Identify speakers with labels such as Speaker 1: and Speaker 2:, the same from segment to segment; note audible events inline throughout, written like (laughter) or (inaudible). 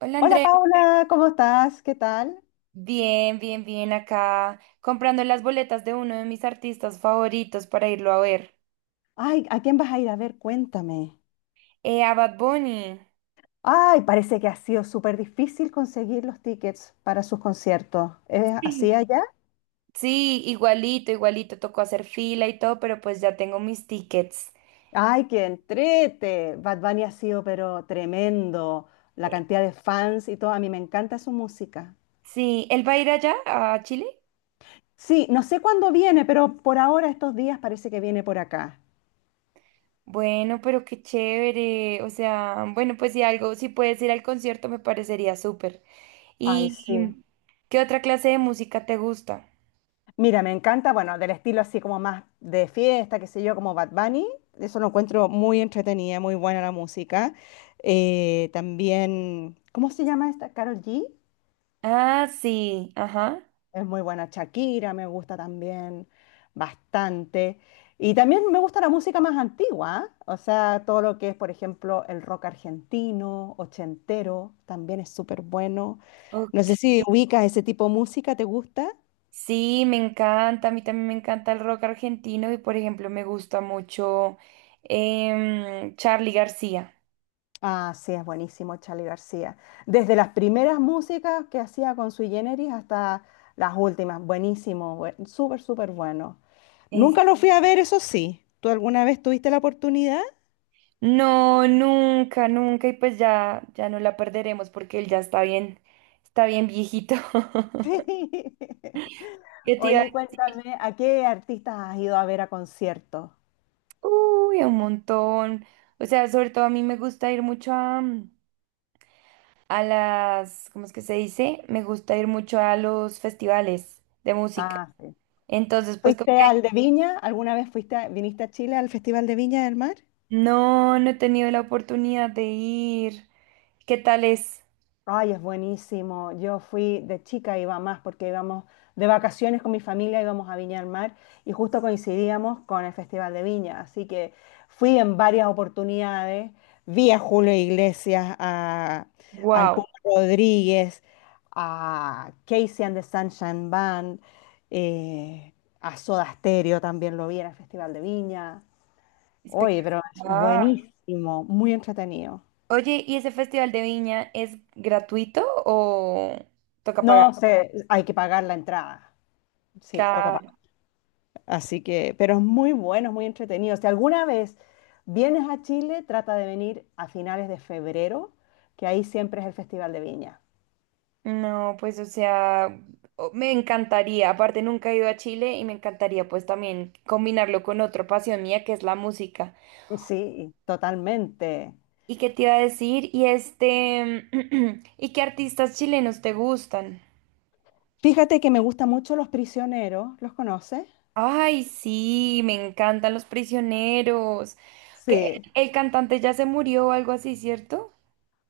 Speaker 1: Hola
Speaker 2: Hola
Speaker 1: Andrea,
Speaker 2: Paula, ¿cómo estás? ¿Qué tal?
Speaker 1: bien, bien, bien acá, comprando las boletas de uno de mis artistas favoritos para irlo a ver.
Speaker 2: Ay, ¿a quién vas a ir a ver? Cuéntame.
Speaker 1: A Bad Bunny.
Speaker 2: Ay, parece que ha sido súper difícil conseguir los tickets para sus conciertos. ¿Es así
Speaker 1: Sí,
Speaker 2: allá?
Speaker 1: sí, igualito, igualito, tocó hacer fila y todo, pero pues ya tengo mis tickets.
Speaker 2: Ay, qué entrete. Bad Bunny ha sido pero tremendo. La
Speaker 1: Eh,
Speaker 2: cantidad de fans y todo. A mí me encanta su música.
Speaker 1: Sí, ¿él va a ir allá, a Chile?
Speaker 2: Sí, no sé cuándo viene, pero por ahora estos días parece que viene por acá.
Speaker 1: Bueno, pero qué chévere, o sea, bueno, pues si algo, si puedes ir al concierto me parecería súper.
Speaker 2: Ay, sí.
Speaker 1: ¿Y qué otra clase de música te gusta?
Speaker 2: Mira, me encanta, bueno, del estilo así como más de fiesta, qué sé yo, como Bad Bunny. Eso lo encuentro muy entretenida, muy buena la música. También, ¿cómo se llama esta? Carol G.
Speaker 1: Ah, sí, ajá.
Speaker 2: Es muy buena. Shakira me gusta también bastante. Y también me gusta la música más antigua, ¿ah? O sea, todo lo que es, por ejemplo, el rock argentino, ochentero, también es súper bueno. No sé
Speaker 1: Ok.
Speaker 2: si ubicas ese tipo de música, ¿te gusta?
Speaker 1: Sí, me encanta, a mí también me encanta el rock argentino y por ejemplo me gusta mucho Charly García.
Speaker 2: Ah, sí, es buenísimo Charly García. Desde las primeras músicas que hacía con Sui Generis hasta las últimas. Buenísimo, súper, súper bueno.
Speaker 1: Es-
Speaker 2: Nunca lo fui a ver, eso sí. ¿Tú alguna vez tuviste la oportunidad? (laughs)
Speaker 1: No, nunca, nunca y pues ya, ya no la perderemos porque él ya está bien viejito. (laughs)
Speaker 2: Sí.
Speaker 1: Yo te iba a
Speaker 2: Oye,
Speaker 1: decir,
Speaker 2: cuéntame, ¿a qué artistas has ido a ver a conciertos?
Speaker 1: uy, un montón. O sea, sobre todo a mí me gusta ir mucho a, a las, ¿cómo es que se dice? Me gusta ir mucho a los festivales de música.
Speaker 2: Ah, sí.
Speaker 1: Entonces, pues como
Speaker 2: ¿Fuiste al de Viña? ¿Alguna vez viniste a Chile al Festival de Viña del Mar?
Speaker 1: no, no he tenido la oportunidad de ir. ¿Qué tal es?
Speaker 2: Ay, es buenísimo. Yo fui de chica, iba más porque íbamos de vacaciones con mi familia, íbamos a Viña del Mar y justo coincidíamos con el Festival de Viña. Así que fui en varias oportunidades. Vi a Julio Iglesias, a, al
Speaker 1: Wow,
Speaker 2: Puma Rodríguez, a Casey and the Sunshine Band, eh, a Soda Stereo también lo vi en el Festival de Viña. Oye, pero es
Speaker 1: espectacular.
Speaker 2: buenísimo, muy entretenido.
Speaker 1: Oye, ¿y ese festival de Viña es gratuito o toca pagar?
Speaker 2: No sé, hay que pagar la entrada. Sí, toca pagar.
Speaker 1: Claro.
Speaker 2: Así que, pero es muy bueno, es muy entretenido. Si alguna vez vienes a Chile, trata de venir a finales de febrero, que ahí siempre es el Festival de Viña.
Speaker 1: No, pues o sea, o- me encantaría. Aparte, nunca he ido a Chile y me encantaría pues también combinarlo con otra pasión mía que es la música.
Speaker 2: Sí, totalmente.
Speaker 1: ¿Y qué te iba a decir? Y este, (clears throat) ¿y qué artistas chilenos te gustan?
Speaker 2: Fíjate que me gustan mucho Los Prisioneros, ¿los conoces?
Speaker 1: Ay, sí, me encantan los prisioneros. Que
Speaker 2: Sí.
Speaker 1: el cantante ya se murió o algo así, ¿cierto?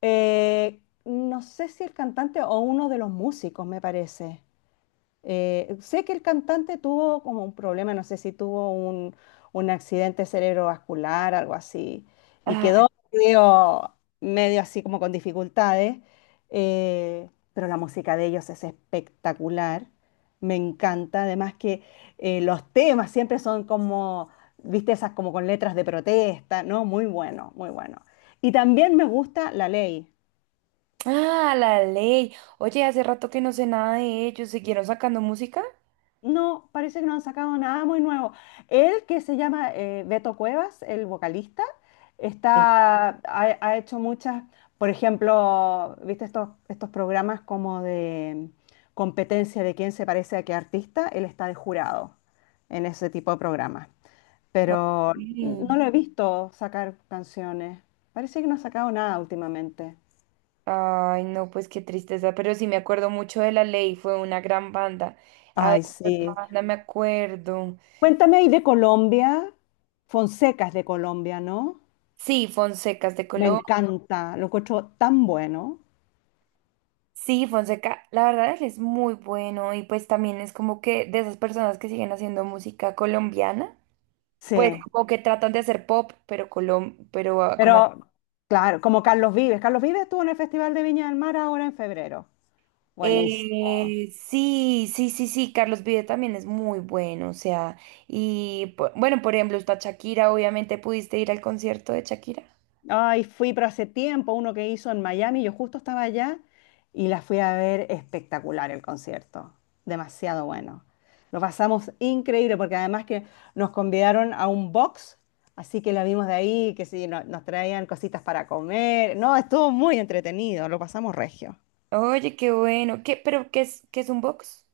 Speaker 2: No sé si el cantante o uno de los músicos, me parece. Sé que el cantante tuvo como un problema, no sé si tuvo un accidente cerebrovascular, algo así, y
Speaker 1: Ah,
Speaker 2: quedó medio, medio así como con dificultades, pero la música de ellos es espectacular, me encanta, además que los temas siempre son como, viste, esas como con letras de protesta, ¿no? Muy bueno, muy bueno. Y también me gusta La Ley.
Speaker 1: ah, la ley. Oye, hace rato que no sé nada de ellos. ¿Siguieron sacando música?
Speaker 2: No, parece que no han sacado nada muy nuevo. Él, que se llama Beto Cuevas, el vocalista,
Speaker 1: Sí.
Speaker 2: está, ha, ha hecho muchas, por ejemplo, ¿viste estos programas como de competencia de quién se parece a qué artista? Él está de jurado en ese tipo de programas.
Speaker 1: Ok.
Speaker 2: Pero no lo he visto sacar canciones. Parece que no ha sacado nada últimamente.
Speaker 1: Ay, no, pues qué tristeza, pero sí me acuerdo mucho de La Ley, fue una gran banda. A ver,
Speaker 2: Ay,
Speaker 1: ¿qué otra
Speaker 2: sí.
Speaker 1: banda me acuerdo.
Speaker 2: Cuéntame ahí de Colombia. Fonseca es de Colombia, ¿no?
Speaker 1: Sí, Fonsecas de
Speaker 2: Me. Así que
Speaker 1: Colombia.
Speaker 2: no encanta, lo encuentro tan bueno.
Speaker 1: Sí, Fonseca, la verdad él es muy bueno y pues también es como que de esas personas que siguen haciendo música colombiana,
Speaker 2: Sí,
Speaker 1: pues
Speaker 2: bueno,
Speaker 1: como que tratan de hacer pop, pero colom, pero ah, como
Speaker 2: pero claro, como Carlos Vives. Carlos Vives estuvo en el Festival de Viña del Mar ahora en febrero. Buenísimo.
Speaker 1: sí, sí, sí, sí, Carlos Vive también es muy bueno, o sea, y po- bueno, por ejemplo, está Shakira, obviamente pudiste ir al concierto de Shakira.
Speaker 2: Ay, fui, pero hace tiempo uno que hizo en Miami, yo justo estaba allá y la fui a ver espectacular el concierto. Demasiado bueno. Lo pasamos increíble porque además que nos convidaron a un box, así que la vimos de ahí, que sí, nos traían cositas para comer. No, estuvo muy entretenido, lo pasamos regio.
Speaker 1: Oye, qué bueno, ¿qué, pero qué es un box?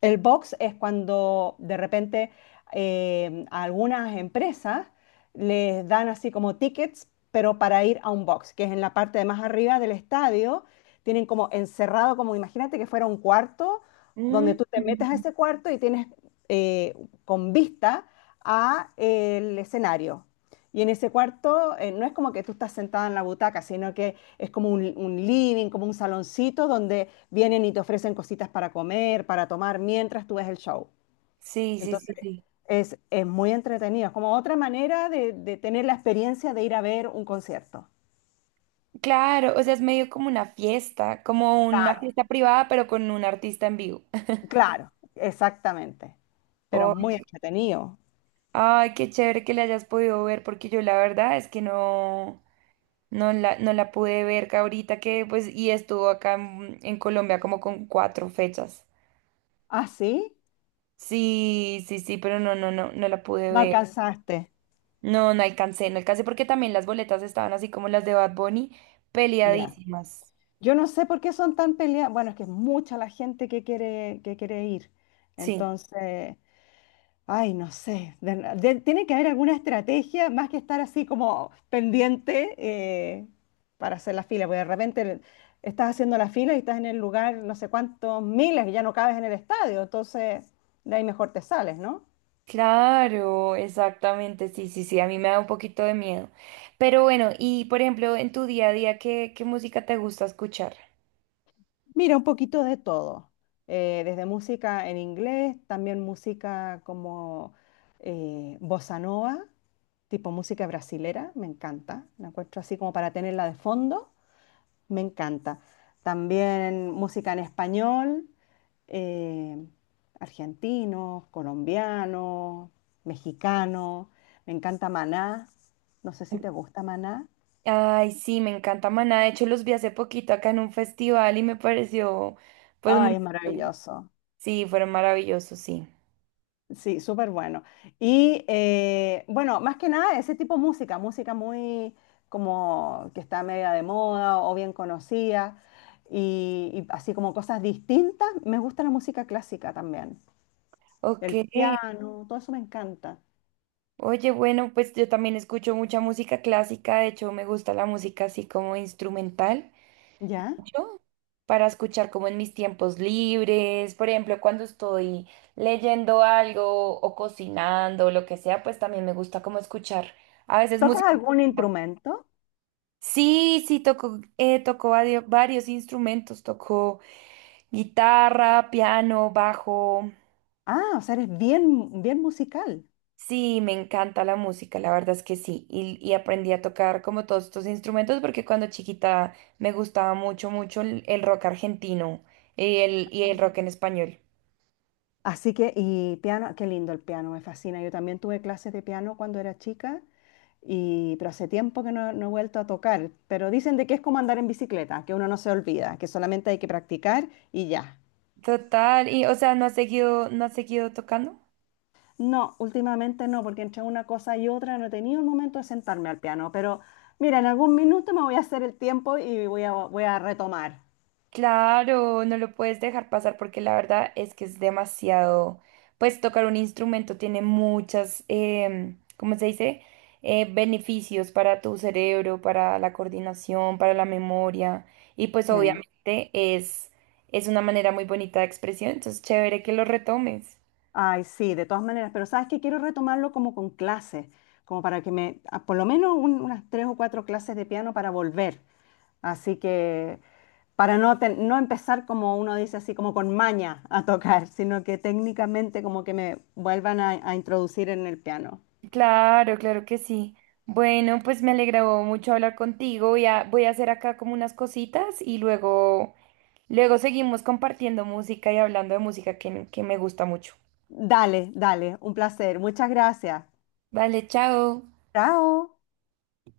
Speaker 2: El box es cuando de repente a algunas empresas les dan así como tickets, pero para ir a un box, que es en la parte de más arriba del estadio, tienen como encerrado, como imagínate que fuera un cuarto,
Speaker 1: Mm.
Speaker 2: donde tú te metes a ese cuarto y tienes, eh, con vista a el escenario. Y en ese cuarto, no es como que tú estás sentada en la butaca, sino que es como un living, como un saloncito donde vienen y te ofrecen cositas para comer, para tomar mientras tú ves el show.
Speaker 1: Sí, sí, sí,
Speaker 2: Entonces
Speaker 1: sí.
Speaker 2: es muy entretenido, es como otra manera de tener la experiencia de ir a ver un concierto.
Speaker 1: Claro, o sea, es medio como una
Speaker 2: Claro,
Speaker 1: fiesta privada, pero con un artista en vivo. (laughs)
Speaker 2: claro, exactamente. Pero
Speaker 1: Oh,
Speaker 2: es muy entretenido.
Speaker 1: ay, qué chévere que la hayas podido ver, porque yo la verdad es que no, no la, no la pude ver que ahorita que, pues, y estuvo acá en Colombia como con cuatro fechas.
Speaker 2: ¿Ah, sí?
Speaker 1: Sí, sí, sí, pero no, no, no, no la pude
Speaker 2: No
Speaker 1: ver.
Speaker 2: alcanzaste.
Speaker 1: No, no alcancé, no alcancé porque también las boletas estaban así como las de Bad Bunny,
Speaker 2: Ya.
Speaker 1: peleadísimas.
Speaker 2: Yo no sé por qué son tan peleadas. Bueno, es que es mucha la gente que quiere ir.
Speaker 1: Sí.
Speaker 2: Entonces, ay, no sé. Tiene que haber alguna estrategia más que estar así como pendiente, para hacer la fila, porque de repente estás haciendo la fila y estás en el lugar no sé cuántos miles y ya no cabes en el estadio, entonces de ahí mejor te sales, ¿no?
Speaker 1: Claro, exactamente, sí, sí, sí, a mí me da un poquito de miedo. Pero bueno, y por ejemplo, en tu día a día, ¿qué, qué música te gusta escuchar?
Speaker 2: Mira, un poquito de todo, desde música en inglés, también música como, bossa nova, tipo música brasilera, me encanta, la encuentro así como para tenerla de fondo. Me encanta. También música en español, eh, argentinos, colombianos, mexicanos. Me encanta Maná. No sé si te gusta Maná.
Speaker 1: Ay, sí, me encanta Maná. De hecho, los vi hace poquito acá en un festival y me pareció, pues,
Speaker 2: Ay,
Speaker 1: muy...
Speaker 2: es maravilloso.
Speaker 1: Sí, fueron maravillosos, sí.
Speaker 2: Sí, súper bueno. Y bueno, más que nada ese tipo de música, música muy como que está media de moda o bien conocida y así como cosas distintas. Me gusta la música clásica también.
Speaker 1: Ok.
Speaker 2: El piano, todo eso me encanta.
Speaker 1: Oye, bueno, pues yo también escucho mucha música clásica. De hecho, me gusta la música así como instrumental,
Speaker 2: ¿Ya?
Speaker 1: mucho para escuchar como en mis tiempos libres, por ejemplo, cuando estoy leyendo algo o cocinando o lo que sea, pues también me gusta como escuchar a veces
Speaker 2: ¿Tocas
Speaker 1: música.
Speaker 2: algún instrumento?
Speaker 1: Sí, sí, toco, toco vario- varios instrumentos, toco guitarra, piano, bajo.
Speaker 2: Ah, o sea, eres bien, bien musical.
Speaker 1: Sí, me encanta la música, la verdad es que sí. Y aprendí a tocar como todos estos instrumentos porque cuando chiquita me gustaba mucho, mucho el rock argentino y el rock en español.
Speaker 2: Así que, y piano, qué lindo el piano, me fascina. Yo también tuve clases de piano cuando era chica, y, pero hace tiempo que no he vuelto a tocar. Pero dicen de que es como andar en bicicleta, que uno no se olvida, que solamente hay que practicar y ya.
Speaker 1: Total, y o sea, no has seguido, no has seguido tocando.
Speaker 2: No, últimamente no, porque entre una cosa y otra no he tenido un momento de sentarme al piano. Pero mira, en algún minuto me voy a hacer el tiempo y voy a retomar.
Speaker 1: Claro, no lo puedes dejar pasar porque la verdad es que es demasiado, pues tocar un instrumento tiene muchas, ¿cómo se dice? Beneficios para tu cerebro, para la coordinación, para la memoria y pues
Speaker 2: Sí.
Speaker 1: obviamente es una manera muy bonita de expresión, entonces chévere que lo retomes.
Speaker 2: Ay, sí, de todas maneras, pero sabes que quiero retomarlo como con clases, como para que me, por lo menos unas tres o cuatro clases de piano para volver. Así que, para no, no empezar como uno dice así, como con maña a tocar, sino que técnicamente como que me vuelvan a introducir en el piano.
Speaker 1: Claro, claro que sí. Bueno, pues me alegró mucho hablar contigo. Voy a, voy a hacer acá como unas cositas y luego, luego seguimos compartiendo música y hablando de música que me gusta mucho.
Speaker 2: Dale, dale, un placer. Muchas gracias.
Speaker 1: Vale, chao.
Speaker 2: Chao.